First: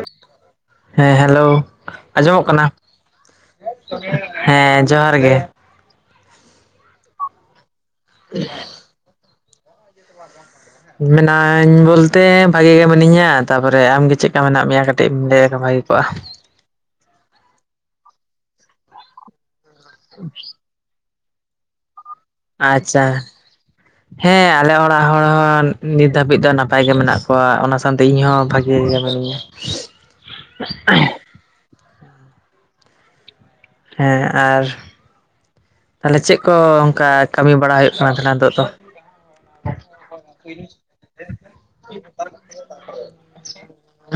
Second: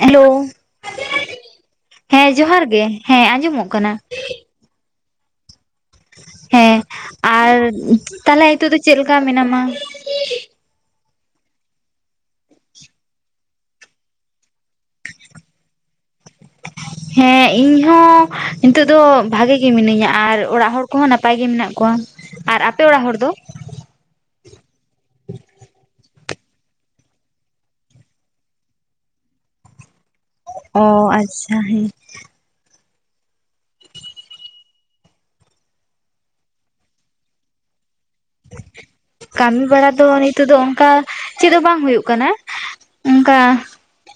Hello ᱦᱮᱸ hello ᱦᱮᱸ ᱟᱸᱡᱚᱢᱚᱜ ᱡᱚᱦᱟᱨ ᱠᱟᱱᱟ? ᱜᱮ ᱦᱮᱸ ᱟᱸᱡᱚᱢᱚᱜ ᱠᱟᱱᱟ ᱦᱮᱸ ᱡᱚᱦᱟᱨ ᱜᱮ, ᱦᱮᱸ ᱟᱨ ᱛᱟᱦᱚᱞᱮ ᱱᱤᱛᱳᱜ ᱫᱚ ᱪᱮᱫ ᱞᱮᱠᱟ ᱢᱮᱱᱟᱢᱟ? [inaudible] ᱢᱮᱤᱱᱟᱹᱧ ᱵᱚᱞᱛᱮ ᱵᱷᱟᱜᱤ ᱜᱮ ᱢᱤᱱᱟᱹᱧᱟ, ᱛᱟᱯᱚᱨᱮ ᱟᱢᱜᱮ ᱪᱮᱫ ᱞᱮᱠᱟ ᱢᱮᱱᱟᱜ ᱢᱮᱭᱟ ᱠᱟᱹ ᱠᱟᱹᱴᱤᱡ [unintelligible] ᱵᱷᱟᱜᱮ ᱠᱚᱜᱼᱟ᱾ ᱦᱮᱸ ᱤᱧ ᱦᱚᱸ ᱱᱤᱛᱳᱜ ᱫᱚ ᱵᱷᱟᱜᱮ ᱜᱮ ᱢᱤᱱᱟᱹᱧᱟ ᱟᱨ ᱚᱲᱟᱜ ᱦᱚᱲ ᱠᱚᱦᱚᱸ ᱱᱟᱯᱟᱭ ᱜᱮ ᱢᱮᱱᱟᱜ ᱠᱚᱣᱟ᱾ ᱟᱨ ᱟᱯᱮ ᱚᱲᱟᱜ ᱟᱪᱪᱷᱟ ᱦᱚᱲ ᱫᱚ ᱦᱮᱸ ᱟᱞᱮ ᱚᱲᱟᱜ ᱦᱚᱲ ᱦᱚᱸ ᱱᱤᱛ ᱫᱷᱟᱹᱵᱤᱡ ᱫᱚ ᱱᱟᱯᱟᱭ ᱜᱮ ᱢᱮᱱᱟᱜ ᱠᱚᱣᱟ ᱚᱱᱟ ᱥᱟᱶᱛᱮ ᱤᱧ ᱦᱚᱸ ᱵᱷᱟᱜᱮ ᱜᱮ ᱢᱤᱱᱟᱹᱧᱟ᱾ [inaudible] ᱚ ᱟᱪᱪᱷᱟ ᱦᱮᱸ, ᱦᱮᱸ ᱟᱨ ᱛᱟᱦᱚᱞᱮ ᱪᱮᱫ ᱠᱚ ᱚᱱᱠᱟ ᱠᱟᱹᱢᱤ ᱵᱟᱲᱟ ᱦᱩᱭᱩᱜ ᱠᱟᱱᱟ ᱛᱟᱦᱮᱱᱟ? ᱠᱟᱹᱢᱤ ᱵᱟᱲᱟ ᱫᱚ ᱱᱤᱛᱳᱜ ᱫᱚ ᱚᱱᱠᱟ ᱪᱮᱫ ᱦᱚᱸ ᱵᱟᱝ ᱦᱩᱭᱩᱜ ᱠᱟᱱᱟ᱾ ᱚᱱᱠᱟ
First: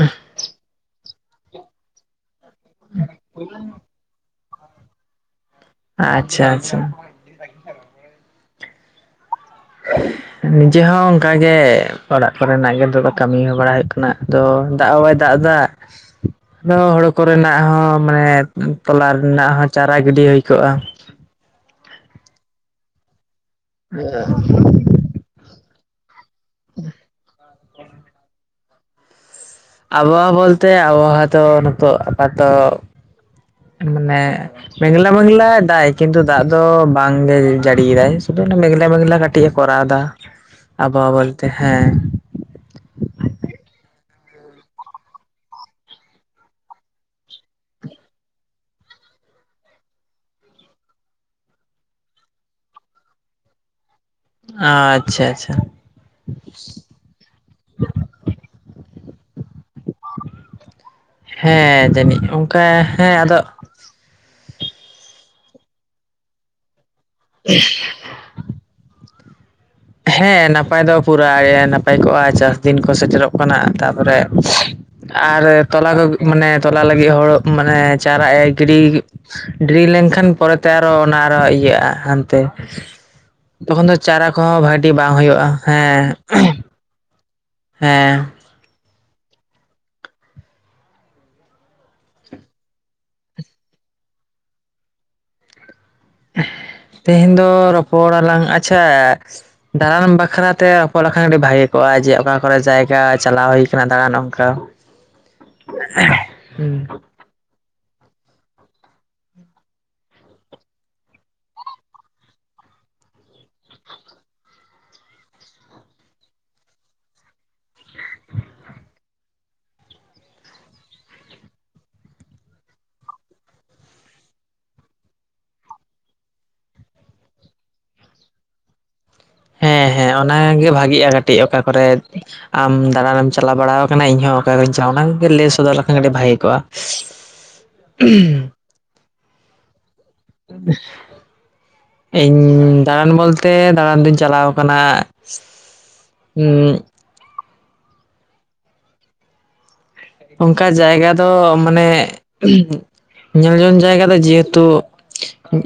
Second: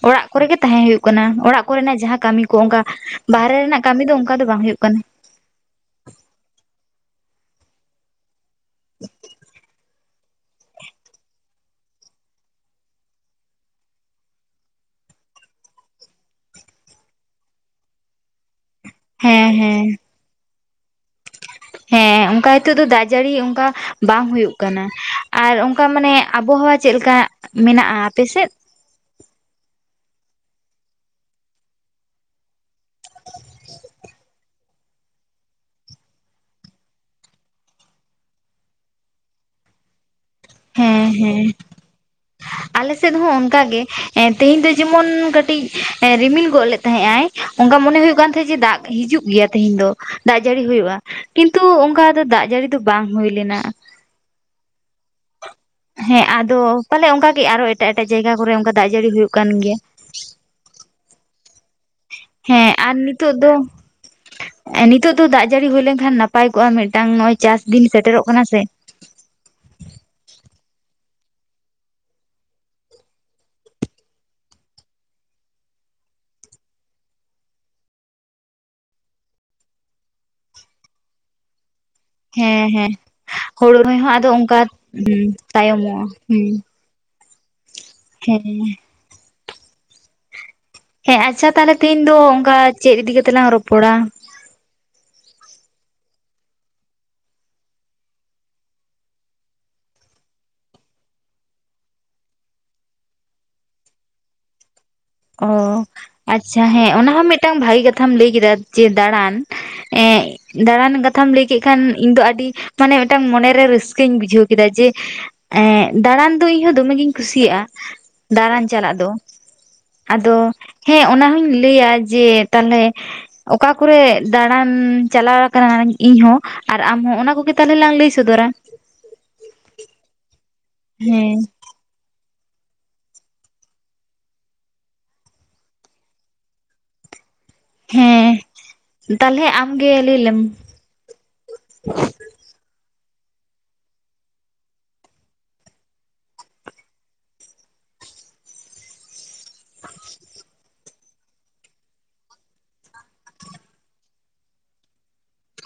ᱚᱲᱟᱜ ᱠᱚᱨᱮ ᱜᱮ ᱛᱟᱦᱮᱸ ᱦᱩᱭᱩᱜ ᱠᱟᱱᱟ ᱚᱲᱟᱜ ᱠᱚᱨᱮᱱᱟᱜ ᱡᱟᱦᱟᱸ ᱠᱟᱹᱢᱤ ᱠᱚ ᱚᱱᱠᱟ ᱵᱟᱦᱨᱮ ᱨᱮᱱᱟᱜ ᱠᱟᱹᱢᱤ ᱫᱚ ᱚᱱᱠᱟ ᱫᱚ ᱵᱟᱝ ᱦᱩᱭᱩᱜ ᱠᱟᱱᱟ᱾ ᱟᱪᱪᱷᱟ ᱟᱪᱪᱷᱟ᱾ ᱱᱤᱡᱮ ᱦᱚᱸ ᱚᱱᱠᱟᱜ ᱜᱮ ᱚᱲᱟᱜ ᱠᱚᱨᱮᱱᱟᱜ ᱜᱮ ᱱᱤᱛᱚᱜ ᱫᱚ ᱠᱟᱹᱢᱤ ᱦᱚᱸ ᱵᱟᱲᱟ ᱦᱩᱭᱩᱜ ᱠᱟᱱᱟ ᱟᱫᱚ ᱫᱟᱜ ᱦᱚᱵᱟᱭ ᱫᱟᱜᱼᱫᱟ ᱟᱫᱚ ᱦᱳᱲᱳ ᱠᱚᱨᱮᱱᱟᱜ ᱦᱚᱸ ᱢᱟᱱᱮ, ᱛᱚᱞᱟ ᱦᱮᱸ ᱨᱮᱱᱟᱜ ᱦᱚᱸ ᱦᱮᱸ ᱪᱟᱨᱟ ᱜᱤᱰᱤ ᱦᱳᱭ ᱠᱚᱜᱼᱟ᱾ ᱦᱮᱸ ᱚᱱᱠᱟ ᱦᱤᱛᱚᱜ ᱫᱚ ᱫᱟᱜ ᱡᱟᱹᱲᱤ ᱚᱱᱠᱟ ᱵᱟᱝ ᱦᱩᱭᱩᱜ ᱠᱟᱱᱟ ᱟᱨ ᱚᱱᱠᱟ ᱢᱟᱱᱮ, ᱟᱵᱚᱦᱟᱣᱟ ᱪᱮᱫ ᱞᱮᱠᱟ ᱢᱮᱱᱟᱜᱼᱟ ᱟᱯᱮᱥᱮᱫ᱾ ᱟᱵᱚᱦᱟᱣᱟ ᱵᱚᱞᱛᱮ ᱟᱵᱚᱦᱟᱣᱟ ᱛᱚ ᱱᱤᱛᱚᱜ ᱟᱯᱟᱛᱚ [inaudible] ᱢᱟᱱᱮ ᱢᱮᱸᱜᱞᱟ ᱢᱮᱜᱞᱟ ᱫᱟᱜ ᱮᱫ ᱠᱤᱱᱛᱩ ᱫᱟᱜ ᱫᱚ ᱵᱟᱝᱜᱮ ᱡᱟᱹᱲᱤᱭᱮᱫᱟᱭ ᱥᱩᱫᱷᱩ ᱚᱱᱟ ᱢᱮᱜᱞᱟ ᱢᱮᱜᱞᱟ ᱠᱟᱹ ᱠᱟᱹᱴᱤᱡ ᱮ ᱠᱚᱨᱟᱣ ᱫᱟ ᱟᱵᱦᱟᱣᱟ ᱵᱚᱞᱛᱮ ᱦᱮᱸ ᱟᱞᱮ ᱥᱮᱫ ᱦᱚᱸ ᱚᱱᱠᱟᱜᱮ ᱮ ᱛᱮᱦᱮᱧ ᱫᱚ ᱡᱮᱢᱚᱱ ᱠᱟᱹᱴᱤᱡ ᱮ ᱨᱤᱢᱤᱞ ᱜᱚᱫ ᱞᱮᱫ ᱛᱟᱦᱮᱸᱜ ᱟᱭ᱾ ᱚᱝᱠᱟ ᱢᱚᱱᱮ ᱦᱩᱭᱩᱜ ᱠᱟᱱ ᱛᱟᱦᱮᱸ ᱡᱮ ᱫᱟᱜ ᱦᱤᱡᱩᱜ ᱜᱮᱭᱟ ᱛᱮᱦᱮᱧ ᱫᱚ ᱫᱟᱜ ᱡᱟᱹᱲᱤ ᱦᱩᱭᱩᱜᱼᱟ᱾ ᱠᱤᱱᱛᱩ ᱚᱱᱠᱟ ᱫᱚ ᱫᱟᱜ ᱡᱟᱹᱲᱤ ᱫᱚ ᱵᱟᱝ ᱦᱩᱭ ᱞᱮᱱᱟ᱾ ᱟᱪᱷᱟ ᱟᱪᱪᱷᱟ ᱦᱮᱸ ᱟᱫᱚ ᱯᱟᱞᱮ ᱚᱱᱠᱟ ᱜᱮ ᱟᱨᱚ ᱮᱴᱟᱜ ᱮᱴᱟᱜ ᱡᱟᱭᱜᱟ ᱠᱚᱨᱮ ᱚᱱᱠᱟ ᱫᱟᱜ ᱡᱟᱹᱲᱤ ᱦᱩᱭᱩᱜ ᱠᱟᱱ ᱜᱮᱭᱟ᱾ ᱦᱮᱸ ᱡᱟᱹᱱᱤᱡ ᱚᱱᱠᱟ ᱦᱮᱸ ᱟᱫᱚ ᱮ ᱱᱤᱛᱚᱜ ᱫᱚ ᱫᱟᱜ ᱡᱟᱹᱲᱤ ᱦᱩᱭ ᱞᱮᱱᱠᱷᱟᱱ ᱱᱟᱯᱟᱭ ᱠᱚᱜᱼᱟ ᱢᱤᱫᱴᱟᱝ ᱱᱚᱜᱼᱚᱭ ᱪᱟᱥ ᱫᱤᱱ ᱥᱮᱴᱮᱨᱚᱜ ᱠᱟᱱᱟ ᱥᱮ᱾ ᱦᱮᱸ ᱱᱟᱯᱟᱭ ᱫᱚ ᱯᱩᱨᱟᱹ ᱱᱟᱯᱟᱭ ᱠᱚᱜᱼᱟ ᱪᱟᱥ ᱫᱤᱱ ᱠᱚ ᱥᱮᱴᱮᱨᱚᱜ ᱠᱟᱱᱟ ᱛᱟᱨᱯᱚᱨᱮ ᱟᱨ ᱛᱚᱞᱟ ᱠᱚ ᱢᱟᱱᱮ ᱛᱚᱞᱟ ᱞᱟᱹᱜᱤᱫ ᱦᱳᱲᱳ ᱢᱟᱱᱮ ᱪᱟᱨᱟ ᱮ ᱜᱤᱰᱤ ᱰᱤᱨᱤ ᱞᱮᱱᱠᱷᱟᱱ ᱯᱚᱨᱮᱛᱮ ᱟᱨᱚᱦᱚ ᱚᱱᱟ ᱟᱨᱚ ᱤᱭᱟᱹᱜᱼᱟ ᱦᱟᱱ ᱛᱮ ᱦᱮᱸ ᱦᱮᱸ ᱦᱳᱲᱳ ᱛᱚᱠᱷᱚᱱ ᱫᱚ ᱨᱚᱦᱚᱭ ᱦᱚᱸ ᱪᱟᱨᱟ ᱟᱫᱚ ᱚᱱᱠᱟ ᱠᱚᱦᱚᱸ ᱵᱷᱟᱜᱮᱴᱤᱜ ᱵᱟᱝ ᱦᱩᱭᱩᱜᱼᱟ ᱛᱟᱭᱚᱢᱚᱜᱼᱟ ᱦᱩᱸ ᱦᱮᱸ᱾ ᱦᱮᱸ ᱦᱮᱸ ᱦᱮᱸ ᱟᱪᱪᱷᱟ ᱛᱟᱦᱚᱞᱮ ᱛᱮᱦᱤᱧ ᱫᱚ ᱚᱱᱠᱟ ᱪᱮᱫ ᱤᱫᱤ ᱠᱟᱛᱮᱜ ᱞᱟᱝ ᱨᱚᱯᱚᱲᱟ? ᱛᱮᱦᱮᱧ ᱫᱚ ᱨᱚᱯᱚᱲ ᱟᱞᱟᱝ ᱟᱪᱪᱷᱟ ᱫᱟᱬᱟᱱ ᱵᱟᱠᱷᱨᱟ ᱛᱮ ᱨᱚᱯᱚᱲ ᱞᱮᱱ ᱠᱷᱟᱱ ᱟᱹᱰᱤ ᱵᱷᱟᱜᱮ ᱠᱚᱜᱼᱟ ᱡᱮ ᱚᱠᱟ ᱠᱚᱨᱮ ᱡᱟᱭᱜᱟ ᱪᱟᱞᱟᱣ ᱦᱩᱭ ᱟᱠᱟᱱᱟ ᱫᱟᱬᱟᱱ ᱚᱱᱠᱟ ᱾ [inaudible] ᱚ ᱟᱪᱪᱷᱟ ᱦᱮᱸ ᱚᱱᱟ ᱦᱚᱸ ᱢᱤᱫᱴᱟᱝ ᱵᱷᱟᱜᱤ ᱠᱟᱛᱷᱟᱢ ᱞᱟᱹᱭ ᱠᱮᱫᱟ ᱡᱮ ᱫᱟᱬᱟᱱ ᱾ ᱮᱜ ᱫᱟᱬᱟᱱ ᱠᱟᱛᱷᱟᱢ ᱞᱟᱹᱭ ᱠᱮᱫ ᱠᱷᱟᱱ ᱤᱧ ᱫᱚ ᱟᱹᱰᱤ ᱢᱟᱱᱮ ᱢᱤᱫᱴᱟᱝ ᱢᱚᱱᱮᱨᱮ ᱨᱟᱹᱥᱠᱟᱹᱧ ᱵᱩᱡᱷᱟᱹᱣ ᱠᱮᱫᱟ ᱡᱮ ᱼᱼ ᱮᱸᱜ ᱫᱟᱬᱟᱱ ᱫᱚ ᱤᱧ ᱦᱚᱸ ᱫᱚᱢᱮ ᱜᱤᱧ ᱠᱩᱥᱤᱭᱟᱜᱼᱟ ᱫᱟᱬᱟᱱ ᱪᱟᱞᱟᱜ ᱫᱚ ᱾ ᱟᱫᱚ ᱦᱮᱸ ᱚᱱᱟᱦᱚᱧ ᱞᱟᱹᱭᱟ ᱡᱮ ᱛᱟᱦᱚᱞᱮ ᱚᱠᱟ ᱠᱚᱨᱮ ᱫᱟᱬᱟᱱ ᱪᱟᱞᱟᱣ ᱟᱠᱟᱱᱟᱧ ᱤᱧᱦᱚᱸ ᱾ ᱟᱨ ᱟᱢ ᱦᱚᱸ ᱚᱱᱟ ᱠᱚᱜᱮ ᱛᱟᱦᱚᱞᱮ ᱞᱟᱝ ᱞᱟᱹᱭ ᱥᱚᱫᱚᱨᱟ ᱾ ᱦᱮᱸ ᱦᱮᱸ ᱚᱱᱟᱜᱮ ᱵᱷᱟᱜᱮᱜᱼᱟ ᱦᱮᱸ ᱠᱟᱹᱴᱤᱡ ᱚᱠᱟ ᱠᱚᱨᱮᱫ ᱟᱢ ᱫᱟᱬᱟᱱᱮᱢ ᱪᱟᱞᱟᱣ ᱵᱟᱲᱟᱣ ᱟᱠᱟᱱᱟ ᱤᱧ ᱦᱚᱸ ᱚᱠᱟᱨᱮᱧ ᱪᱟᱣ ᱚᱱᱟ ᱠᱚ ᱜᱮ ᱞᱟᱹᱭ ᱥᱚᱫᱚᱨ ᱞᱮᱠᱷᱟᱱ ᱟᱹᱰᱤ ᱵᱷᱟᱜᱮ ᱠᱚᱜᱼᱟ ᱾ [inaudible] ᱦᱮᱸ ᱛᱟᱞᱦᱮ ᱟᱢ ᱜᱮ ᱞᱟᱹᱭ ᱞᱮᱢ [inaudible] ᱤᱧ ᱫᱟᱬᱟᱱ ᱵᱚᱞᱛᱮ ᱫᱟᱬᱟᱱ ᱫᱩᱧ ᱪᱟᱞᱟᱣ ᱠᱟᱱᱟᱼᱼ ᱩᱫ ᱚᱝᱠᱟ ᱡᱟᱭᱜᱟ ᱫᱚ ᱢᱟᱱᱮᱼᱼ ᱧᱮᱞ ᱡᱚᱝ ᱡᱟᱭᱜᱟ ᱫᱚ ᱡᱮᱦᱮᱛᱩ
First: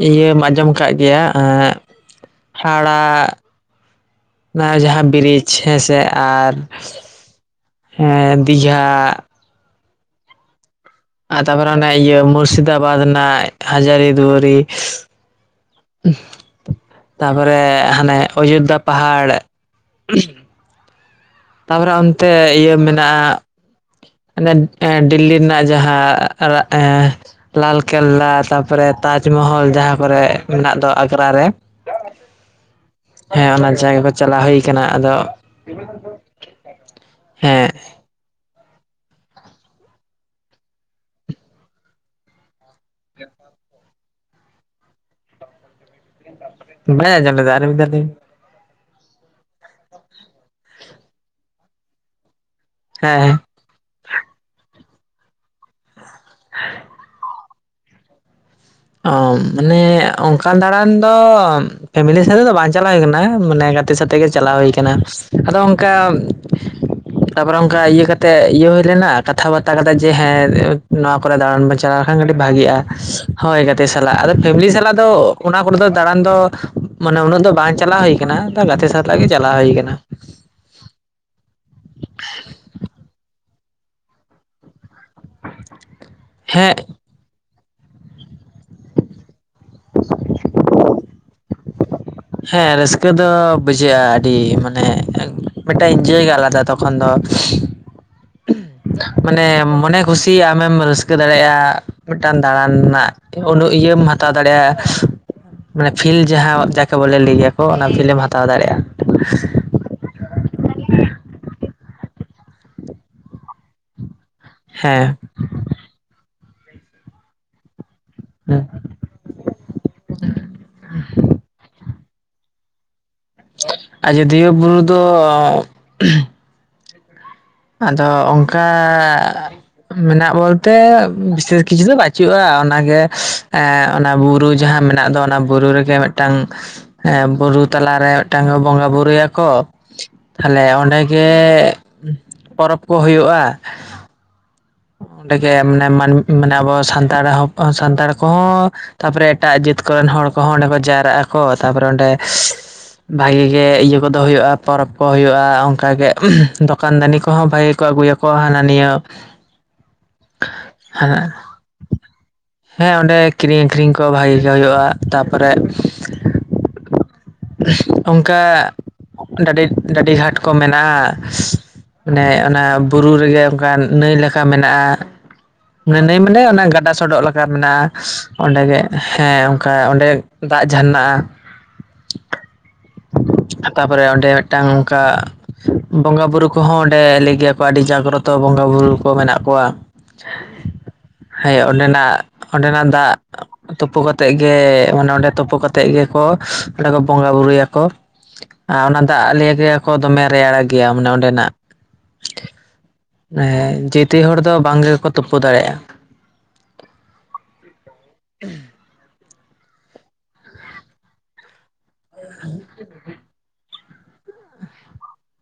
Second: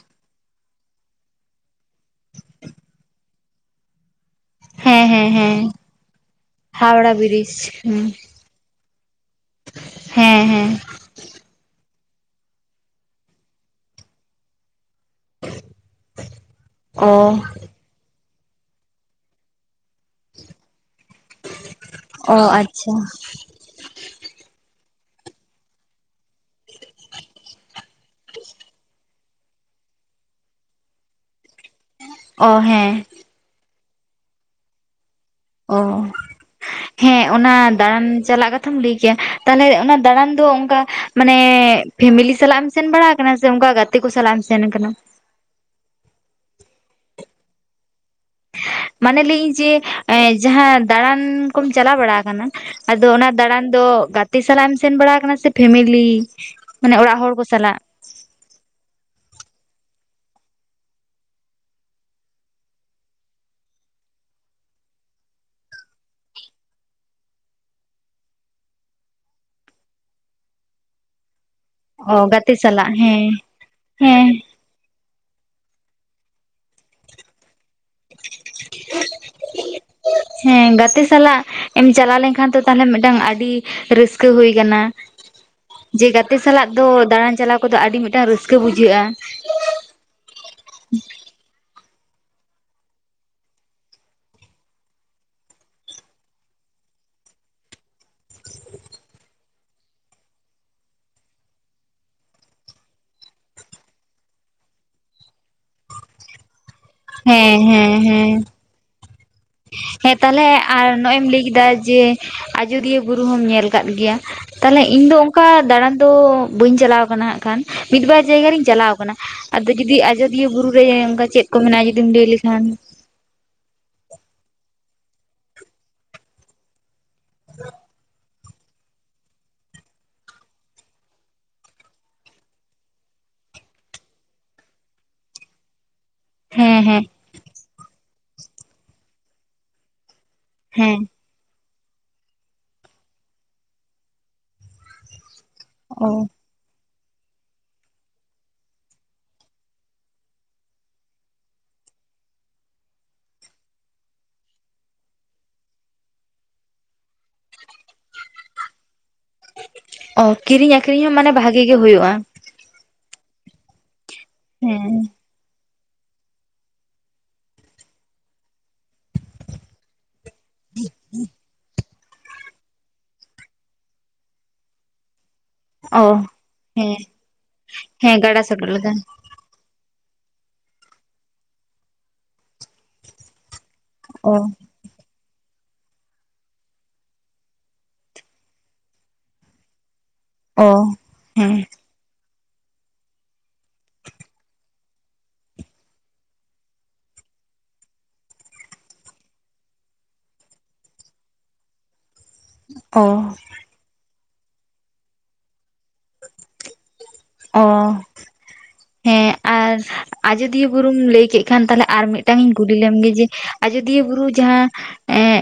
ᱤᱭᱟᱹᱢ ᱟᱸᱡᱚᱢ ᱠᱟᱫ ᱜᱮᱭᱟ ᱾ ᱦᱟᱣᱲᱟᱼᱼ ᱚᱱᱟ ᱦᱮᱸ ᱡᱟᱦᱟᱸ ᱦᱮᱸ ᱵᱨᱤᱡᱽ ᱦᱮᱸ ᱦᱮᱸᱥᱮ ᱟᱨ ᱦᱟᱣᱲᱟ ᱵᱨᱤᱡᱽ ᱦᱩᱸ ᱫᱤᱜᱷᱟᱼᱼ ᱦᱮᱸ ᱦᱮᱸ ᱟᱨ ᱛᱟᱨᱯᱚᱨᱮ ᱚᱱᱟ ᱤᱭᱟᱹ ᱢᱩᱨᱥᱤᱫᱟᱵᱟᱫᱽ ᱨᱮᱱᱟᱜ ᱦᱟᱡᱟᱨᱤ ᱫᱩᱣᱟᱨᱤ ᱩᱦ ᱚ ᱛᱟᱯᱚᱨᱮ ᱦᱟᱱᱮ ᱚᱡᱳᱫᱽᱫᱷᱟᱼᱼ ᱯᱟᱦᱟᱲ ᱩᱦ ᱛᱟᱯᱚᱨᱮ ᱚᱱᱛᱮ ᱚ ᱤᱭᱟᱹ ᱟᱪᱪᱷᱟ ᱢᱮᱱᱟᱜᱼᱟᱼᱼ ᱟᱱᱮ ᱮ ᱰᱤᱞᱞᱤ ᱨᱮᱱᱟᱜ ᱡᱟᱦᱟᱸ ᱮᱼᱼ ᱞᱟᱞᱠᱮᱞᱞᱟ ᱛᱟᱯᱚᱨᱮ ᱛᱟᱡᱽᱢᱚᱦᱚᱞ ᱡᱟᱦᱟᱸ ᱠᱚᱨᱮᱫ ᱢᱮᱱᱟᱜ ᱫᱚ ᱟᱜᱽᱨᱟ ᱨᱮᱼᱼ ᱚ ᱦᱮᱸ ᱦᱮᱸ ᱚᱱᱟ ᱡᱟᱭᱜᱟ ᱠᱚ ᱪᱟᱞᱟᱣ ᱦᱩᱭ ᱠᱟᱱᱟ ᱟᱫᱚᱼᱼ ᱚ ᱦᱮᱸ ᱚᱱᱟ ᱫᱟᱬᱟᱱ ᱪᱟᱞᱟᱜ ᱠᱟᱛ ᱠᱟᱛᱷᱟᱢ ᱞᱟᱹᱭ ᱠᱮᱭᱟ ᱛᱟᱦᱚᱞᱮ ᱚᱱᱟ ᱫᱟᱬᱟᱱ ᱫᱚ ᱚᱱᱠᱟ ᱢᱟᱱᱮ ᱯᱷᱮᱢᱮᱞᱤ ᱥᱟᱞᱟᱜ ᱮᱢ ᱥᱮᱱ ᱵᱟᱲᱟ ᱟᱠᱟᱱᱟ ᱥᱮ ᱚᱱᱠᱟ ᱜᱟᱛᱮ ᱠᱚ ᱥᱟᱞᱟᱜ ᱮᱢ ᱥᱮᱱ ᱟᱠᱟᱱᱟ? ᱵᱟᱹᱧ ᱟᱸᱡᱚᱢ ᱞᱮᱫᱟ ᱟᱨ ᱢᱤᱫ ᱫᱷᱟᱣ ᱞᱟᱹᱭ ᱢᱮ? ᱢᱟᱱᱮ ᱞᱟᱹᱭ ᱤᱧ ᱡᱮ ᱡᱟᱦᱟᱸ ᱫᱟᱬᱟᱱ ᱠᱚᱢ ᱪᱟᱞᱟᱣ ᱵᱟᱲᱟ ᱟᱠᱟᱱᱟ? ᱟᱫᱚ ᱦᱮᱸ ᱚᱱᱟ ᱦᱮᱸ ᱫᱟᱬᱟᱱ ᱫᱚ ᱜᱟᱛᱮ ᱥᱟᱞᱟᱜ ᱮᱢ ᱥᱮᱱ ᱵᱟᱲᱟ ᱠᱟᱱᱟ ᱥᱮ ᱯᱷᱮᱢᱮᱞᱤ ᱢᱟᱱᱮ ᱚᱲᱟᱜ ᱦᱚᱲ ᱠᱚ ᱥᱟᱞᱟᱜ ᱚ ᱢᱟᱱᱮ ᱚᱝᱠᱟᱱ ᱫᱟᱬᱟᱱ ᱫᱚ ᱯᱷᱮᱢᱮᱞᱤ ᱥᱟᱛᱮ ᱫᱚ ᱵᱟᱝ ᱪᱟᱞᱟᱣ ᱦᱩᱭ ᱠᱟᱱᱟ ᱢᱟᱱᱮ ᱜᱟᱛᱮ ᱥᱟᱛᱮᱜ ᱜᱮ ᱪᱟᱞᱟᱣ ᱦᱩᱭ ᱠᱟᱱᱟ᱾ ᱟᱫᱚ ᱚᱝᱠᱟ ᱛᱟᱯᱚᱨᱮ ᱚᱱᱠᱟ ᱤᱭᱟᱹ ᱠᱟᱛᱮᱜ ᱤᱭᱟᱹ ᱦᱩᱭ ᱞᱮᱱᱟ ᱠᱟᱛᱷᱟ ᱵᱟᱛᱛᱟ ᱠᱟᱛᱮ ᱡᱮ ᱦᱮᱸ ᱱᱚᱣᱟ ᱠᱚᱨᱮ ᱫᱟᱬᱟᱱ ᱵᱚ ᱪᱟᱞᱟᱜ ᱪᱟᱞᱟᱣ ᱚ ᱞᱮᱠᱷᱟᱱ ᱠᱟᱹᱴᱤᱡᱽ ᱜᱟᱛᱮ ᱵᱷᱟᱜᱤᱜ-ᱟ᱾ ᱥᱟᱞᱟᱜ ᱦᱮᱸ ᱦᱳᱭ ᱜᱟᱛᱮ ᱥᱟᱞᱟᱜ ᱟᱫᱚ ᱦᱮᱸ ᱯᱷᱮᱢᱮᱞᱤ ᱥᱟᱞᱟᱜ ᱫᱚ ᱚᱱᱟ ᱠᱚᱨᱮ ᱫᱚ ᱫᱟᱬᱟᱱ ᱫᱚ ᱢᱟᱱᱮ ᱩᱱᱟᱹᱜ ᱫᱚ ᱵᱟᱝ ᱪᱟᱞᱟᱣ ᱦᱩᱭ ᱠᱟᱱᱟ ᱛᱟ ᱜᱟᱛᱮ ᱥᱟᱶ ᱛᱮᱜᱮ ᱪᱟᱞᱟᱣ ᱦᱩᱭ ᱠᱟᱱᱟ᱾ ᱦᱮᱸ ᱜᱟᱛᱮ ᱥᱟᱞᱟᱜ ᱮᱢ ᱪᱟᱞᱟᱣ ᱞᱮᱱᱠᱷᱟᱱ ᱛᱚ ᱛᱟᱦᱚᱞᱮ ᱢᱤᱫᱴᱟᱝ ᱟᱹᱰᱤ ᱨᱟᱹᱥᱠᱟᱹ ᱦᱩᱭ ᱠᱟᱱᱟ᱾ ᱡᱮ ᱜᱟᱛᱮ ᱥᱟᱞᱟᱜ ᱦᱮᱸ ᱫᱚ ᱫᱟᱬᱟᱱ ᱪᱟᱞᱟᱣ ᱠᱚᱫᱚ ᱟᱹᱰᱤ ᱢᱤᱫᱴᱟᱝ ᱨᱟᱹᱥᱠᱟᱹ ᱵᱩᱡᱷᱟᱹᱜ-ᱟ᱾ ᱦᱮᱸ ᱨᱟᱹᱥᱠᱟᱹ ᱫᱚ ᱵᱩᱡᱷᱟᱹᱜ-ᱟ ᱟᱹᱰᱤ ᱢᱟᱱᱮ ᱢᱮᱫᱴᱟᱝ ᱤᱱᱡᱚᱭ ᱜᱮ ᱟᱞᱟᱫᱟ ᱛᱚᱠᱷᱚᱱ ᱫᱚ ᱢᱟᱱᱮ ᱢᱚᱱᱮ ᱠᱷᱩᱥᱤ ᱟᱢᱮᱢ ᱨᱟᱹᱥᱠᱟᱹ ᱫᱟᱲᱮᱜ-ᱟ ᱢᱤᱫᱴᱟᱝ ᱫᱟᱬᱟᱱ ᱨᱮᱱᱟᱜ ᱩᱱᱟᱹᱜ ᱤᱭᱟᱹᱢ ᱦᱟᱛᱟᱣ ᱫᱟᱲᱮᱭᱟᱜ-ᱟ ᱢᱟᱱᱮ ᱯᱷᱤᱞ ᱡᱟᱦᱟᱸ ᱠᱮ ᱵᱚᱞᱮ ᱞᱟᱹᱭᱟ ᱦᱮᱸ ᱠᱚ‌ ᱚᱱᱟ ᱦᱮᱸ ᱯᱷᱤᱞᱮᱢ ᱦᱮᱸ ᱦᱟᱛᱟᱣ ᱫᱟᱲᱮᱜ-ᱟ᱾ ᱦᱮᱸ ᱛᱟᱦᱞᱮ ᱟᱨ ᱱᱚᱜ-ᱚᱭ ᱮᱢ ᱞᱟᱹᱭ ᱠᱮᱫᱟ ᱡᱮ ᱟᱡᱫᱤᱭᱟᱹ ᱵᱩᱨᱩ ᱦᱚᱸᱢ ᱧᱮᱞ ᱠᱟᱫ ᱜᱮᱭᱟ᱾ ᱛᱟᱦᱞᱮ ᱦᱮᱸ ᱤᱧ ᱫᱚ ᱚᱱᱠᱟ ᱫᱟᱲᱟᱱ ᱫᱚ ᱵᱟᱹᱧ ᱪᱟᱞᱟᱣ ᱠᱟᱱᱟ ᱦᱟᱸᱜ ᱠᱷᱟᱱ, ᱢᱤᱫᱵᱟᱨ ᱡᱟᱭᱜᱟ ᱦᱩᱸ ᱨᱤᱧ ᱪᱟᱞᱟᱣ ᱠᱟᱱᱟ᱾ᱟᱫᱚ ᱡᱩᱫᱤ ᱟᱡᱚᱫᱤᱭᱟᱹ ᱵᱩᱨᱩ ᱨᱮ ᱚᱱᱠᱟ ᱪᱮᱫ ᱠᱚ ᱢᱮᱱᱟᱜ-ᱟ ᱡᱩᱫᱤᱢ ᱞᱟᱹᱭ ᱞᱮᱠᱷᱟᱱ᱾ ᱟᱡᱚᱫᱤᱭᱟᱹ ᱵᱩᱨᱩ ᱫᱚᱻ ᱴᱷᱤᱠ ᱵᱟᱲᱟ᱾ ᱟᱫᱚ ᱚᱝᱠᱟ ᱢᱮᱱᱟᱜ ᱵᱚᱞᱛᱮ ᱵᱤᱥᱮᱥ ᱠᱤᱪᱷᱩ ᱫᱚ ᱵᱟᱪᱩᱜ-ᱟ ᱚᱱᱟ ᱜᱮ ᱮᱸ ᱚᱱᱟ ᱵᱩᱨᱩ ᱡᱟᱦᱟᱸ ᱢᱮᱱᱟᱜ ᱫᱚ, ᱚᱱᱟ ᱵᱩᱨᱩ ᱨᱮᱜᱮ ᱢᱮᱫ ᱴᱟᱝ ᱦᱮᱸ ᱦᱮᱸ ᱮᱸ ᱵᱩᱨᱩ ᱛᱟᱞᱟᱨᱮ ᱢᱮᱫᱴᱟᱝ ᱠᱚ ᱵᱚᱸᱜᱟ ᱵᱩᱨᱩᱭᱟ ᱠᱚ ᱛᱟᱦᱞᱮ ᱦᱮᱸ ᱚᱸᱰᱮ ᱜᱮ ᱜᱮ ᱯᱚᱨᱚᱵᱽ ᱠᱚ ᱦᱳᱭᱳᱜ-ᱟ᱾ ᱚᱸᱰᱮᱜᱮ ᱢᱟᱱᱮ ᱚ ᱢᱟᱹᱱᱢ ᱢᱟᱱᱮ ᱟᱵᱚ ᱥᱟᱱᱛᱟᱲ ᱦᱚᱯ ᱥᱟᱱᱛᱟᱲ ᱠᱚ ᱦᱚᱸ ᱛᱟᱯᱚᱨᱮ ᱮᱴᱟᱜ ᱡᱟᱹᱛ ᱠᱚᱨᱮᱱ ᱦᱚᱲ ᱠᱚᱦᱚᱸ ᱚᱸᱰᱮ ᱠᱚ ᱡᱟᱣᱨᱟᱜ ᱟᱠᱚ, ᱛᱟᱯᱚᱨᱮ ᱚᱸᱰᱮ ᱵᱷᱟᱜᱤ ᱜᱮ ᱤᱭᱟᱹ ᱠᱚᱫᱚ ᱦᱩᱭᱩᱜ-ᱟ, ᱯᱚᱨᱚᱵᱽ ᱠᱚ ᱦᱩᱭᱩᱜ-ᱟ, ᱚᱱᱠᱟᱜᱮ ᱫᱚᱠᱟᱱ ᱫᱟᱱᱤ ᱠᱚᱦᱚᱸ ᱵᱷᱟᱜᱤ ᱠᱚ ᱟᱹᱜᱩᱭᱟ᱾ ᱠᱚ ᱦᱟᱱᱟ ᱱᱤᱭᱟᱹ ᱚ ᱠᱤᱨᱤᱧ ᱟᱠᱷᱨᱤᱧ ᱦᱚᱸ ᱦᱟᱱᱟ ᱢᱟᱱᱮ ᱵᱷᱟᱜᱮ ᱜᱮ ᱦᱩᱭᱩᱜ-ᱟ᱾ ᱦᱮᱸ ᱚᱸᱰᱮ ᱠᱤᱨᱤᱧ ᱟᱠᱷᱨᱤᱧ ᱠᱚ ᱵᱷᱟᱜᱤ ᱜᱮ ᱦᱩᱭᱩᱜ-ᱟ, ᱦᱮᱸ ᱛᱟᱯᱚᱨᱮ ᱚᱱᱠᱟ ᱰᱟᱹᱰᱤ ᱰᱟᱹᱰᱤ ᱜᱷᱟᱴ ᱠᱚ ᱢᱮᱱᱟᱜ-ᱟ, ᱢᱟᱱᱮ ᱚᱱᱟ ᱵᱩᱨᱩ ᱨᱮᱜᱮ ᱚᱱᱠᱟᱱ ᱱᱟᱹᱭ ᱞᱮᱠᱟ ᱢᱮᱱᱟᱜ-ᱟ ᱚ ᱱᱟᱹᱭ ᱢᱟᱱᱮ ᱚᱱᱮ ᱜᱟᱰᱟ ᱦᱮᱸ ᱥᱚᱰᱚᱜ ᱞᱮᱠᱟ ᱢᱮᱱᱟᱜ-ᱟ ᱦᱮᱸ ᱜᱟᱰᱟ ᱚᱸᱰᱮ ᱥᱚᱰᱚᱜ ᱜᱮ, ᱞᱮᱠᱟ ᱦᱮᱸ ᱠᱟ ᱚᱸᱰᱮ ᱫᱟᱜ ᱡᱷᱟᱨᱱᱟᱜ-ᱟ᱾ ᱛᱟᱯᱚᱨᱮ ᱚᱸᱰᱮ ᱚ ᱢᱤᱮᱫᱴᱟᱝ ᱚᱝᱠᱟ ᱵᱚᱸᱜᱟ ᱵᱩᱨᱩ ᱠᱚᱦᱚᱸ ᱚᱸᱰᱮ ᱞᱟᱹᱭ ᱜᱮᱭᱟ ᱠᱚ ᱟᱹᱰᱤ ᱡᱟᱜᱽᱨᱚᱛᱚ ᱵᱚᱸᱜᱟ ᱵᱩᱨᱩ ᱠᱚ ᱢᱮᱱᱟᱜ ᱠᱚᱣᱟ ᱚ ᱦᱮᱸ ᱚᱸᱰᱮᱱᱟᱜ ᱚᱸᱰᱮᱱᱟᱜ ᱫᱟᱜ ᱛᱩᱯᱩ ᱠᱟᱛᱮᱜ ᱜᱮ ᱢᱟᱱᱮ ᱚᱸᱰᱮ ᱛᱩᱯᱩ ᱠᱟᱛᱮᱜ ᱜᱮᱠᱚ ᱚᱸᱰᱮ ᱠᱚ ᱵᱚᱸᱜᱟ ᱵᱩᱨᱩᱭᱟ ᱠᱚ ᱟ ᱚᱱᱟ ᱫᱟᱜ ᱞᱟᱭᱹ ᱜᱮᱭᱟ ᱠᱚ ᱫᱚᱢᱮ ᱨᱮᱭᱟᱲ ᱜᱮᱭᱟ, ᱢᱟᱱᱮ ᱚᱸᱰᱮᱱᱟᱜ ᱚ ᱦᱮᱸ ᱡᱮᱭ ᱛᱮᱭ ᱦᱚᱲ ᱫᱚ ᱵᱟᱝ ᱜᱮᱠᱚ ᱛᱩᱯᱩ ᱫᱟᱲᱮᱜ-ᱟ ᱚ ᱦᱮᱸ ᱟᱨ ᱟᱡᱚᱫᱤᱭᱟᱹ ᱵᱩᱨᱩᱢ ᱞᱟᱹᱭ ᱠᱮᱫ ᱠᱷᱟᱱ ᱛᱟᱦᱚᱞᱮ ᱟᱨ ᱢᱤᱫᱴᱟᱝ ᱤᱧ ᱠᱩᱞᱤ ᱞᱮᱢ ᱜᱮ ᱡᱮ ᱟᱡᱚᱫᱤᱭᱟᱹ ᱵᱩᱨᱩ ᱡᱟᱦᱟᱸ ᱮᱸ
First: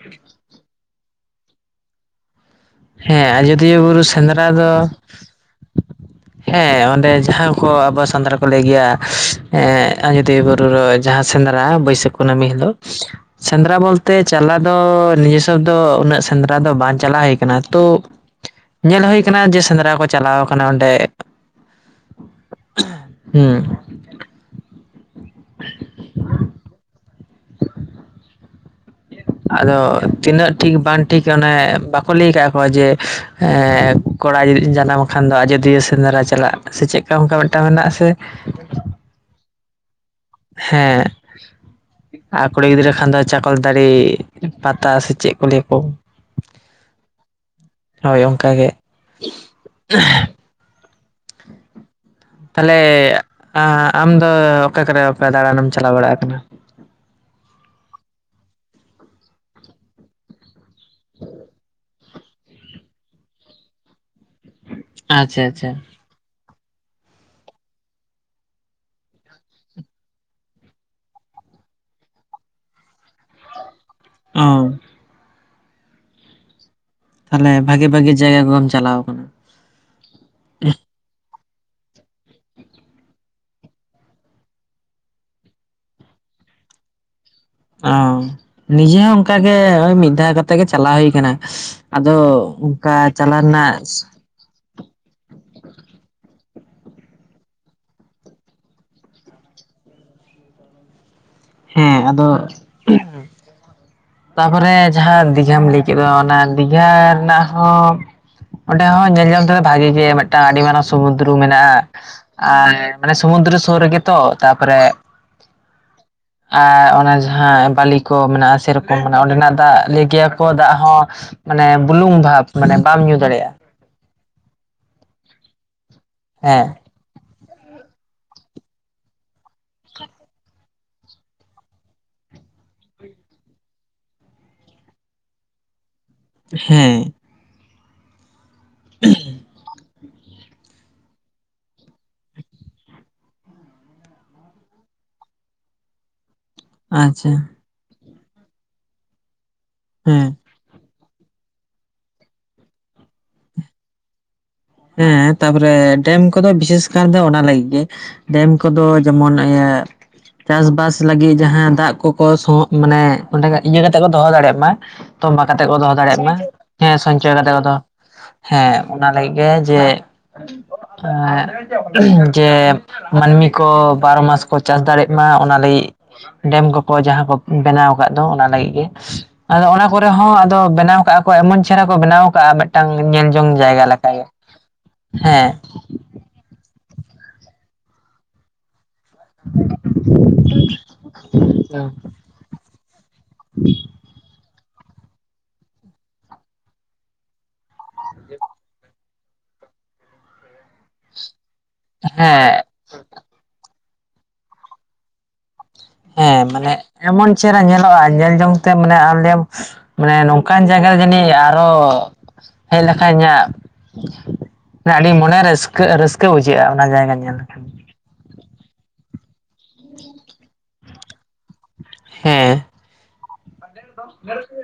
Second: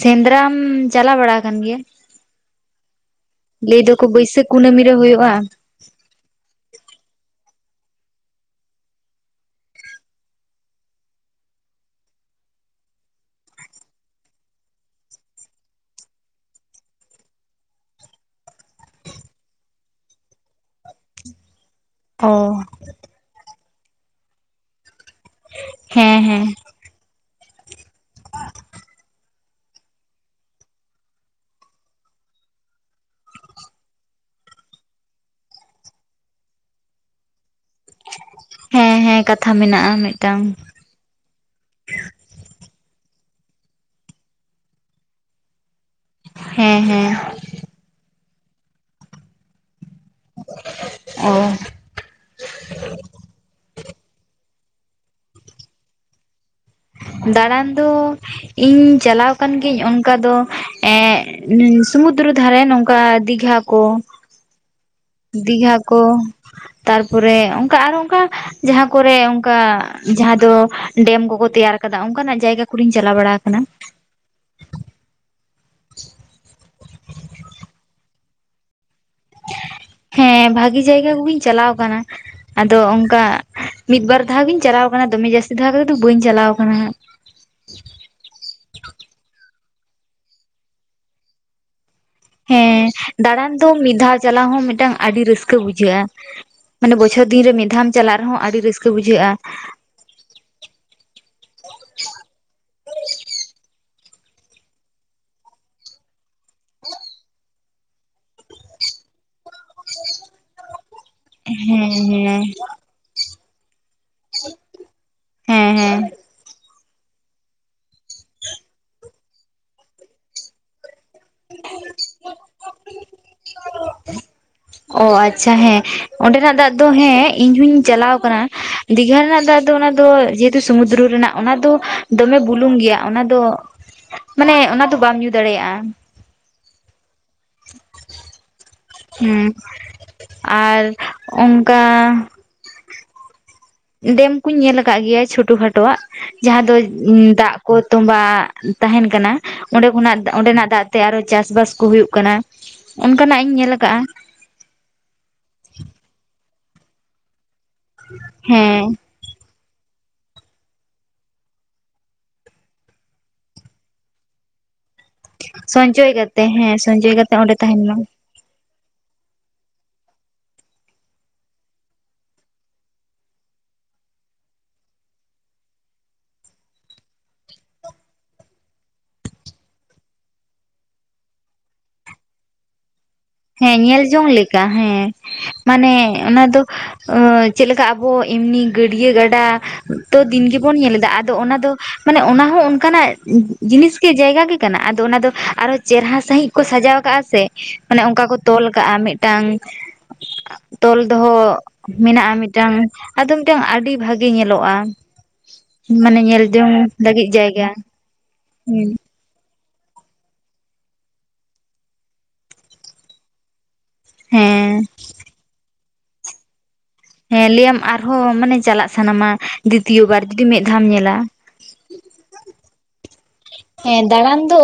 ᱥᱮᱸᱫᱽᱨᱟᱢ ᱪᱟᱞᱟᱣ ᱵᱟᱲᱟ ᱠᱟᱱ ᱜᱮᱭᱟ? ᱦᱮᱸ ᱟᱡᱳᱫᱤᱭᱟᱹ ᱞᱟᱹᱭ ᱵᱩᱨᱩ ᱫᱚᱠᱚ ᱥᱮᱸᱫᱽᱨᱟ ᱵᱟᱹᱭᱥᱟᱹᱠᱷ ᱫᱚ ᱠᱩᱱᱟᱹᱢᱤ ᱨᱮ ᱦᱩᱭᱩᱜᱼᱟ ᱦᱮᱸ ᱚᱸᱰᱮ ᱡᱟᱦᱟᱸ ᱠᱚ ᱟᱵᱚ ᱥᱟᱱᱫᱽᱨᱟ ᱠᱚ ᱞᱟᱹᱭ ᱜᱮᱭᱟ ᱮᱸ ᱟᱡᱚᱫᱤᱭᱟᱹ ᱵᱩᱨᱩ [inaudible] ᱡᱟᱦᱟᱸ ᱥᱮᱸᱫᱽᱨᱟ ᱵᱟᱹᱭᱥᱟᱹᱠᱷ ᱠᱩᱱᱟᱹᱢᱤ ᱦᱤᱞᱳᱜ᱾ ᱥᱮᱸᱫᱽᱨᱟ ᱵᱚᱞ ᱛᱮ ᱪᱟᱞᱟ ᱫᱚ ᱱᱤᱡᱮ ᱥᱚᱵ ᱫᱚ ᱩᱱᱟᱹᱜ ᱥᱮᱸᱫᱽᱨᱟ ᱫᱚ ᱵᱟᱝ ᱪᱟᱞᱟᱣ ᱦᱩᱭ ᱠᱟᱱᱟ ᱛᱳ ᱧᱮᱞ ᱦᱳᱭ ᱟᱠᱟᱱᱟ ᱡᱮ ᱥᱮᱸᱫᱽᱨᱟ ᱠᱚ ᱪᱟᱞᱟᱣ ᱟᱠᱟᱱᱟ ᱚᱸᱰᱮ᱾ ᱚ ᱦᱮᱸ᱾ ᱦᱮᱸ ᱦᱮᱸ᱾ ᱟᱫᱚ ᱛᱤᱱᱟᱹᱜ ᱴᱷᱤᱠ ᱵᱟᱝ ᱴᱷᱤᱠ ᱚᱱᱮ ᱵᱟᱠᱚ ᱞᱟᱹᱭ ᱠᱟᱜ-ᱟ ᱠᱚ ᱡᱮ ᱮᱸᱻ᱾ ᱠᱚᱲᱟ ᱡᱩᱫᱤ-ᱡᱟᱱᱟᱢ ᱠᱷᱟᱱ ᱫᱚ ᱟᱡᱚᱫᱤᱭᱟᱹ ᱥᱮᱸᱫᱽᱨᱟ ᱪᱟᱞᱟᱜ ᱥᱮ ᱪᱮᱫᱠᱟ ᱚᱱᱠᱟ ᱢᱤᱫᱴᱟᱝ ᱢᱮᱱᱟᱜ-ᱟ ᱥᱮ᱾ ᱦᱮᱸ ᱦᱮᱸ ᱠᱟᱛᱷᱟ ᱢᱮᱱᱟᱜᱼᱟ ᱢᱮᱫᱴᱟᱝ᱾ ᱦᱮᱸ᱾ ᱟᱨ ᱠᱩᱲᱤ ᱜᱤᱫᱽᱨᱟᱹ ᱠᱷᱟᱱ ᱫᱚ ᱪᱟᱠᱚᱞ ᱛᱟᱹᱲᱤ, ᱯᱟᱛᱟ ᱥᱮ ᱪᱮᱫ ᱠᱚ ᱞᱟᱹᱭᱟ ᱠᱚ᱾ ᱦᱮᱸ ᱦᱮᱸ᱾ ᱦᱳᱭ ᱚᱱᱠᱟ ᱜᱮ᱾ ᱚ ᱛᱟᱦᱚᱞᱮ ᱟᱢ ᱫᱚ ᱚᱠᱟ ᱠᱚᱨᱮ ᱚᱠᱟ ᱫᱟᱬᱟᱱᱮᱢ ᱪᱟᱞᱟᱣ ᱵᱟᱲᱟᱜ ᱟᱠᱟᱱᱟ ᱫᱟᱬᱟᱱ ᱫᱚ ᱤᱧ ᱪᱟᱞᱟᱣ ᱟᱠᱟᱱ ᱜᱤᱭᱟᱹᱧ ᱚᱱᱠᱟ ᱫᱚ ᱮᱼᱼ ᱥᱩᱢᱩᱫᱨᱚ ᱫᱷᱟᱨᱮ ᱱᱚᱝᱠᱟ ᱫᱤᱜᱷᱟ ᱠᱚᱼᱼ ᱟᱪᱪᱷᱟ ᱟᱪᱪᱷᱟ ᱫᱤᱜᱷᱟ ᱠᱚ᱾ ᱛᱟᱨᱯᱚᱨᱮ ᱚᱱᱠᱟ ᱟᱨᱚ ᱚᱱᱠᱟ ᱡᱟᱦᱟᱸ ᱠᱚ ᱨᱮ ᱚᱱᱠᱟ ᱡᱟᱦᱟᱸ ᱫᱚᱼᱼ ᱰᱮᱢ ᱠᱚᱠᱚ ᱛᱮᱭᱟᱨ ᱟᱠᱟᱫᱟ ᱚᱱᱠᱟᱱᱟᱜ ᱡᱟᱭᱜᱟ ᱠᱚ ᱞᱤᱧ ᱪᱟᱞᱟᱣ ᱵᱟᱲᱟ ᱟᱠᱟᱱᱟ᱾ ᱚ [inaudible] ᱛᱟᱦᱚᱞᱮ ᱵᱷᱟᱜᱤ ᱵᱷᱟᱜᱤ ᱡᱟᱭᱜᱟ ᱠᱚ ᱜᱮᱢ ᱪᱟᱞᱟᱣ ᱠᱟᱱᱟ ᱦᱮᱸ ᱵᱷᱟᱜᱤ ᱡᱟᱭᱜᱟ ᱠᱚᱜᱤᱧ ᱪᱟᱞᱟᱣ ᱟᱠᱟᱱᱟ ᱟᱫᱚ ᱚᱱᱠᱟ ᱢᱤᱫ ᱵᱟᱨ ᱫᱷᱟᱣ ᱜᱤᱧ ᱪᱟᱞᱟᱣ ᱟᱠᱟᱱᱟ ᱫᱚᱢᱮ ᱡᱟᱹᱥᱛᱤ ᱫᱷᱟᱣ ᱠᱟᱛᱮ ᱫᱚ ᱵᱟᱹᱧ ᱪᱟᱞᱟᱣ ᱟᱠᱟᱱᱟ ᱦᱟᱸᱜᱼᱼ ᱚ ᱱᱤᱡᱮ ᱦᱚᱸ ᱚᱱᱠᱟ ᱜᱮ ᱢᱤᱫ ᱫᱷᱟᱣ ᱠᱟᱛᱮ ᱜᱮ ᱪᱟᱞᱟᱣ ᱦᱩᱭ ᱠᱟᱱᱟ᱾ ᱟᱫᱚ ᱦᱮᱸ ᱚᱱᱠᱟ ᱪᱟᱞᱟᱜ ᱫᱟᱬᱟᱱ ᱫᱚ ᱨᱮᱱᱟᱜᱼᱼ ᱢᱤᱫ ᱫᱷᱟᱣ ᱪᱟᱞᱟᱣ ᱦᱚᱸ ᱢᱤᱫᱴᱟᱝ ᱟᱹᱰᱤ ᱨᱟᱹᱥᱠᱟᱹ ᱵᱩᱡᱷᱟᱹᱜᱼᱟ ᱢᱟᱱᱮ ᱵᱚᱪᱷᱚᱨ ᱫᱤᱱ ᱨᱮ ᱢᱤᱫ ᱫᱷᱟᱣ ᱮᱢ ᱪᱟᱞᱟᱜ ᱨᱮ ᱦᱚᱸ ᱟᱹᱰᱤ ᱨᱟᱹᱥᱠᱟᱹ ᱵᱩᱡᱷᱟᱹᱜ-ᱟ᱾ ᱦᱮᱸ ᱟᱫᱚᱼᱼ ᱛᱟᱯᱚᱨᱮ ᱡᱟᱦᱟᱸ ᱫᱤᱜᱷᱟ ᱞᱟᱹᱭ ᱠᱮᱫᱚ ᱚᱱᱟ ᱫᱤᱜᱷᱟ ᱨᱮᱱᱟᱜ ᱦᱚᱸᱼᱼ ᱚᱸᱰᱮ ᱦᱚᱸ ᱧᱮᱞ ᱡᱚᱝ ᱛᱮ ᱵᱷᱟᱜᱤ ᱜᱮ ᱢᱤᱫᱴᱟᱝ ᱟᱹᱰᱤ ᱢᱟᱨᱟᱱᱼᱼ ᱥᱩᱢᱩᱫᱨᱚ ᱦᱮᱸ ᱢᱮᱱᱟᱜᱼᱟ ᱦᱮᱸ ᱟᱨ ᱢᱟᱱᱮ ᱥᱩᱢᱩᱫᱨᱚ ᱥᱩᱨ ᱨᱮᱜᱮ ᱛᱚ ᱛᱟᱯᱚᱨᱮᱼᱼ ᱦᱮᱸ ᱦᱮᱸ ᱟᱨ ᱚᱱᱟ ᱡᱟᱦᱟᱸ ᱵᱟᱞᱤ ᱠᱚ ᱢᱮᱱᱟᱜᱼᱟ ᱥᱮᱨᱚᱠᱚᱢ ᱢᱮᱱᱟᱜᱼᱟ ᱚᱸᱰᱮᱱᱟᱜ ᱫᱟᱜ ᱞᱮᱭ ᱜᱮᱭᱟ ᱠᱚ ᱫᱟᱜ ᱦᱚᱸᱼᱼ ᱢᱟᱱᱮ ᱵᱩᱞᱩᱝ ᱵᱷᱟᱵ ᱢᱟᱱᱮ ᱵᱟᱢ ᱧᱩ ᱫᱟᱲᱮᱭᱟᱜᱼᱟ ᱚ ᱟᱪᱪᱷᱟ ᱦᱮᱸ ᱚᱸᱰᱮᱱᱟᱜ ᱦᱮᱸ ᱫᱟᱜᱼᱼ ᱫᱚ ᱦᱮᱸ ᱤᱧ ᱦᱚᱧ ᱪᱟᱞᱟᱣ ᱠᱟᱱᱟ ᱫᱤᱜᱷᱟ ᱨᱮᱱᱟᱜ ᱫᱟᱜ ᱫᱚ ᱚᱱᱟ ᱫᱚ ᱡᱮᱦᱮᱛᱩ ᱥᱚᱢᱩᱫᱽᱨᱚ ᱨᱮᱱᱟᱜ ᱚᱱᱟ ᱫᱚᱼᱼ ᱫᱚᱢᱮ ᱵᱩᱞᱩᱝ ᱜᱮᱭᱟ ᱚᱱᱟ ᱫᱚ ᱢᱟᱱᱮ ᱚᱱᱟ ᱫᱚ ᱵᱟᱢ ᱧᱩ ᱫᱟᱲᱮᱭᱟᱜᱼᱟ ᱦᱮᱸ ᱦᱩᱸ ᱟᱨ ᱚᱱᱠᱟᱼᱼ ᱰᱮᱢ ᱠᱩᱧ ᱧᱮᱞ ᱟᱠᱟᱫ ᱜᱮᱭᱟ ᱪᱷᱳᱴᱚ ᱠᱷᱟᱴᱚᱜᱼᱟᱜ ᱡᱟᱦᱟᱸ ᱫᱚ ᱟᱪᱪᱷᱟ ᱫᱟᱜᱼᱼ ᱠᱚ ᱛᱚᱵᱟᱜ ᱛᱟᱦᱮᱱ ᱠᱟᱱᱟ ᱚᱸᱰᱮ ᱠᱷᱚᱱᱟᱜ ᱦᱮᱸ ᱚᱸᱰᱮᱱᱟᱜ ᱫᱟᱜᱼᱼ ᱛᱮ ᱟᱨᱚ ᱪᱟᱥ ᱵᱟᱥ ᱠᱚ ᱦᱩᱭᱩᱜ ᱠᱟᱱᱟ ᱚᱱᱠᱟᱱᱟᱜ ᱤᱧ ᱧᱮᱞ ᱟᱠᱟᱫᱼᱟ ᱦᱮᱸ ᱛᱟᱯᱚᱨᱮ ᱰᱮᱢ ᱠᱚᱫᱚ ᱵᱤᱥᱮᱥ ᱠᱟᱨ ᱫᱚ ᱚᱱᱟ ᱞᱟᱹᱜᱤᱫ ᱜᱮ ᱰᱮᱢ ᱠᱚ ᱫᱚᱼᱼ ᱦᱮᱸ ᱡᱮᱢᱚᱱ ᱮᱜ ᱪᱟᱥᱵᱟᱥ ᱞᱟᱹᱜᱤᱫ ᱡᱟᱦᱟᱸ ᱫᱟᱜ ᱠᱚᱠᱚ ᱥᱚᱜ ᱢᱟᱱᱮ ᱚᱱᱰᱮ ᱱᱟᱜ ᱤᱭᱟᱹ ᱠᱟᱛᱮ ᱠᱚ ᱫᱚᱦᱚ ᱫᱟᱲᱮᱭᱟᱜ ᱢᱟ ᱛᱚᱵᱟ ᱠᱟᱛᱮ ᱠᱚ ᱫᱚᱦᱚ ᱥᱚᱧᱪᱚᱭ ᱫᱟᱲᱮᱭᱟᱜ ᱢᱟ ᱠᱟᱛᱮ ᱦᱮᱸ ᱥᱚᱧᱪᱚᱭ ᱠᱟᱛᱮ ᱚᱸᱰᱮ ᱠᱚ ᱫᱚᱦᱚ ᱛᱟᱦᱮᱱ ᱢᱟ ᱦᱮᱸ ᱚᱱᱟ ᱞᱟᱹᱜᱤᱫ ᱦᱮ ᱡᱮ ᱟ ᱡᱮ ᱢᱟᱹᱱᱢᱤ ᱠᱚ ᱵᱟᱨᱚ ᱢᱟᱥ ᱠᱚ ᱪᱟᱥ ᱫᱟᱲᱮᱜ ᱢᱟ ᱚᱱᱟ ᱞᱟᱹᱜᱤᱫ ᱰᱮᱢ ᱠᱚᱠᱚ ᱡᱟᱦᱟᱸ ᱠᱚ ᱵᱮᱱᱟᱣ ᱟᱠᱟᱫ ᱫᱚ ᱚᱱᱟ ᱞᱟᱹᱜᱤᱫ ᱜᱮ ᱟᱫᱚ ᱚᱱᱟ ᱠᱚᱨᱮ ᱦᱚᱸ ᱟᱫᱚ ᱵᱮᱱᱟᱣ ᱠᱟᱜᱼᱟ ᱠᱚ ᱮᱢᱚᱱ ᱪᱮᱦᱨᱟ ᱠᱚ ᱵᱮᱱᱟᱣ ᱠᱟᱜᱼᱟ ᱢᱤᱫᱴᱟᱝ ᱧᱮᱞ ᱡᱚᱝ ᱡᱟᱭᱜᱟ ᱞᱮᱠᱟᱜᱮ ᱠᱟ ᱦᱮᱸ ᱢᱟᱱᱮ ᱚᱱᱟ ᱫᱚ ᱪᱮᱫ ᱞᱮᱠᱟ ᱟᱵᱚ ᱮᱢᱱᱤ ᱜᱟᱹᱰᱭᱟᱹ ᱜᱟᱰ ᱰᱟ ᱛᱚ ᱫᱤᱱ ᱜᱮᱵᱚᱱ ᱧᱮᱞ ᱮᱫᱟ ᱟᱫᱚ ᱚᱱᱟ ᱫᱚ ᱢᱟᱱᱮ ᱚᱱᱟ ᱦᱚᱸ ᱚᱱᱠᱟᱱᱟᱜ ᱡᱤᱱᱤᱥᱜᱮ ᱡᱟᱭᱜᱟ ᱜᱮ ᱠᱟᱱᱟ ᱟᱫᱚ ᱚᱱᱟ ᱫᱚ ᱟᱨᱚ ᱪᱮᱨᱦᱟ ᱥᱟᱺᱦᱤᱡ ᱠᱚ ᱥᱟᱡᱟᱣ ᱠᱟᱜᱼᱟ ᱥᱮ ᱢᱟᱱᱮ ᱚᱱᱠᱟ ᱠᱚ ᱛᱚᱞ ᱠᱟᱜᱼᱟ ᱢᱤᱫᱴᱟᱝ ᱛᱚᱞ ᱫᱚᱦᱚ ᱢᱮᱱᱟᱜᱼᱟ ᱦᱮᱸ ᱢᱤᱫᱴᱟᱝ ᱟᱫᱚ ᱢᱤᱫᱴᱟᱝ ᱟᱹᱰᱤ ᱵᱷᱟᱜᱮ ᱧᱮᱞᱚᱜᱼᱟ᱾ ᱢᱟᱱᱮ ᱦᱮᱸ ᱧᱮᱞ ᱢᱟᱱᱮ ᱡᱚᱝ ᱞᱟᱹᱜᱤᱫ ᱮᱢᱚᱱ ᱪᱮᱨᱦᱟ ᱡᱟᱭᱜᱟ ᱧᱮᱞᱚᱜᱼᱟ ᱧᱮᱞ ᱡᱚᱝᱛᱮ ᱢᱟᱱᱮ ᱟᱢ ᱞᱟᱹᱭᱟᱢ ᱢᱟᱱᱮ ᱱᱚᱝᱠᱟᱱ ᱡᱟᱭᱜᱟ ᱫᱚ ᱡᱟᱹᱱᱤᱡ ᱟᱨᱚ ᱦᱮᱡ ᱞᱮᱠᱷᱟᱡ ᱤᱧᱟᱹᱜ ᱦᱮᱸ ᱢᱟᱱ ᱟᱹᱰᱤ ᱢᱚᱱᱮ ᱨᱟᱹᱥᱠᱟᱹ ᱨᱟᱹᱥᱠᱟᱹ ᱵᱩᱡᱷᱟᱹᱜᱼᱟ ᱚᱱᱟ ᱡᱟᱭᱜᱟ ᱧᱮᱞ ᱦᱮᱸ ᱞᱮᱠᱷᱟᱱ ᱞᱟᱹᱭᱟᱢ ᱟᱨᱦᱚᱸ ᱢᱟᱱᱮ ᱪᱟᱞᱟᱜ ᱥᱟᱱᱟᱢᱟ ᱫᱤᱛᱤᱭᱚ ᱵᱟᱨ ᱡᱩᱫᱤ ᱢᱤᱫ ᱫᱷᱟᱢ ᱧᱮᱞᱟ ᱦᱮᱸ ᱦᱮᱸ ᱫᱟᱬᱟᱱ ᱫᱚ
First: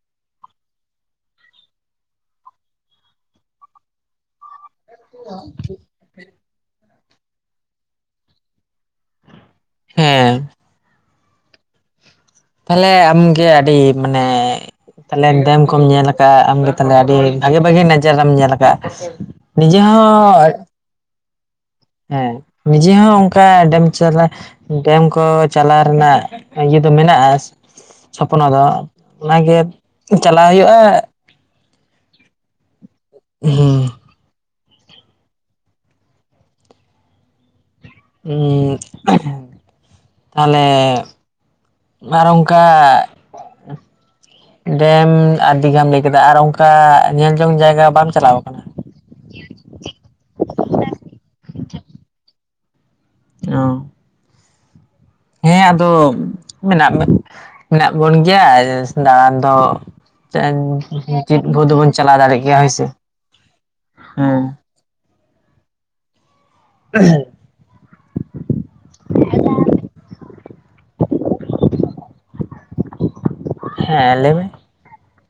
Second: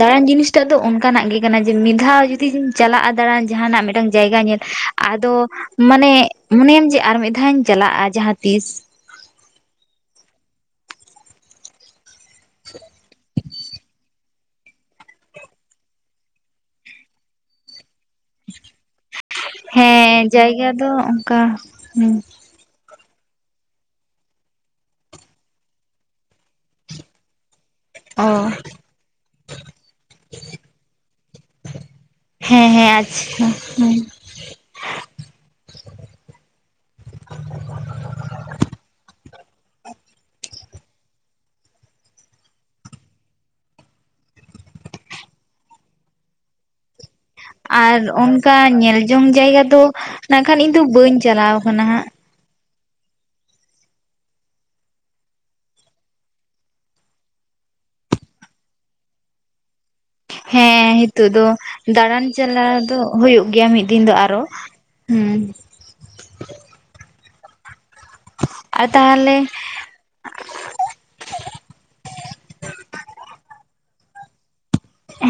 ᱫᱟᱬᱟᱱ ᱡᱤᱱᱤᱥ ᱛᱮᱜ ᱫᱚ ᱚᱱᱠᱟᱱᱟᱜ ᱜᱮ ᱠᱟᱱᱟ ᱡᱮ ᱢᱤᱫ ᱫᱷᱟᱣ ᱡᱩᱫᱤᱢ ᱪᱟᱞᱟᱜᱼᱟ ᱫᱟᱬᱟᱱ ᱡᱟᱦᱟᱱᱟᱜ ᱢᱤᱫᱴᱟᱝ ᱡᱟᱭᱜᱟ ᱧᱮᱞ ᱟᱫᱚ ᱢᱟᱱᱮ ᱢᱚᱱᱮᱭᱟᱢ ᱡᱮ ᱟᱨ ᱢᱤᱫ ᱫᱷᱟᱣ ᱤᱧ ᱪᱟᱞᱟᱜᱼᱟ ᱡᱟᱦᱟᱸ ᱛᱤᱥ ᱦᱮᱸ ᱛᱟᱦᱚᱞᱮ ᱟᱢᱜᱮ ᱟᱹᱰᱤ ᱢᱟᱱᱮ ᱛᱟᱦᱟᱞᱮ ᱰᱮᱢ ᱠᱚᱢ ᱧᱮᱞ ᱟᱠᱟᱜᱼᱟ ᱟᱢᱜᱮ ᱛᱟᱦᱚᱞᱮ ᱟᱹᱰᱤ ᱵᱷᱟᱜᱤ ᱵᱷᱟᱜᱤ ᱱᱚᱡᱟᱨᱟᱢ ᱧᱮᱞ ᱟᱠᱟᱜᱼᱟ ᱱᱤᱡᱮ ᱦᱮᱸ ᱦᱚᱸ ᱡᱟᱭᱜᱟ ᱫᱚ ᱚᱱᱠᱟ ᱦᱩᱸ ᱦᱮᱸ ᱱᱤᱡᱮ ᱦᱚᱸ ᱚᱱᱠᱟ ᱰᱮᱢ ᱪᱟᱞᱟ ᱰᱮᱢ ᱠᱚ ᱪᱟᱞᱟᱣ ᱨᱮᱱᱟᱜ ᱤᱭᱟᱹ ᱫᱚ ᱢᱮᱱᱟᱜᱼᱟ ᱚ ᱪᱷᱚᱯᱱᱚ ᱫᱚ ᱚᱱᱟᱜᱮ ᱪᱟᱞᱣ ᱦᱩᱭᱩᱜᱼᱟ ᱦᱮᱸ ᱦᱮᱸ ᱟᱪᱪᱷᱟ ᱦᱩᱸ ᱦᱩᱸ ᱛᱟᱦᱚᱞᱮ ᱟᱨ ᱚᱱᱠᱟ ᱰᱮᱢ ᱟᱨ ᱫᱤᱜᱷᱟᱢ ᱞᱟᱹᱭ ᱠᱮᱫᱟ ᱟᱨ ᱚᱱᱠᱟ ᱧᱮᱞ ᱡᱚᱝ ᱡᱟᱭᱜᱟ ᱟᱨ ᱵᱟᱢ ᱪᱟᱞᱟᱣ ᱚᱱᱠᱟ ᱠᱟᱱᱟ? ᱧᱮᱞ ᱡᱚᱝ ᱡᱟᱭᱜᱟ ᱫᱚ ᱱᱟᱜ ᱠᱷᱟᱱ ᱤᱧ ᱫᱚ ᱵᱟᱹᱧ ᱪᱟᱞᱟᱣ ᱠᱟᱱᱟ ᱦᱟᱸᱜ ᱚ ᱦᱮᱸ ᱟᱫᱚ ᱢᱮᱱᱟᱜᱢᱮ ᱢᱮᱱᱟᱜ ᱵᱚᱱ ᱜᱮᱭᱟ ᱫᱟᱬᱟᱱ ᱫᱚ ᱪᱮᱫ ᱦᱮᱸ ᱦᱤᱛᱚᱜ ᱫᱚ ᱵᱷᱳᱨ ᱫᱚᱵᱚᱱ ᱪᱟᱞᱟᱣ ᱫᱟᱬᱟᱱ ᱫᱟᱲᱮᱜ ᱜᱮᱭᱟ ᱦᱳᱭ ᱪᱟᱞᱟᱜ ᱥᱮ ᱫᱚ ᱦᱩᱭᱩᱜ ᱜᱮᱭᱟ ᱢᱤᱫ ᱫᱤᱱ ᱫᱚ ᱟᱨᱚ ᱦᱮᱸ ᱦᱩᱸ ᱦ [unintelligible] ᱟᱨ ᱛᱟᱦᱚᱞᱮ ᱦᱮᱸ ᱞᱟᱹᱭ ᱢᱮ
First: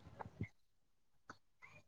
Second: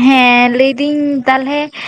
ᱦᱮᱸ ᱞᱟᱹᱭᱫᱤᱧ ᱛᱟᱦᱞᱮ ᱮᱜ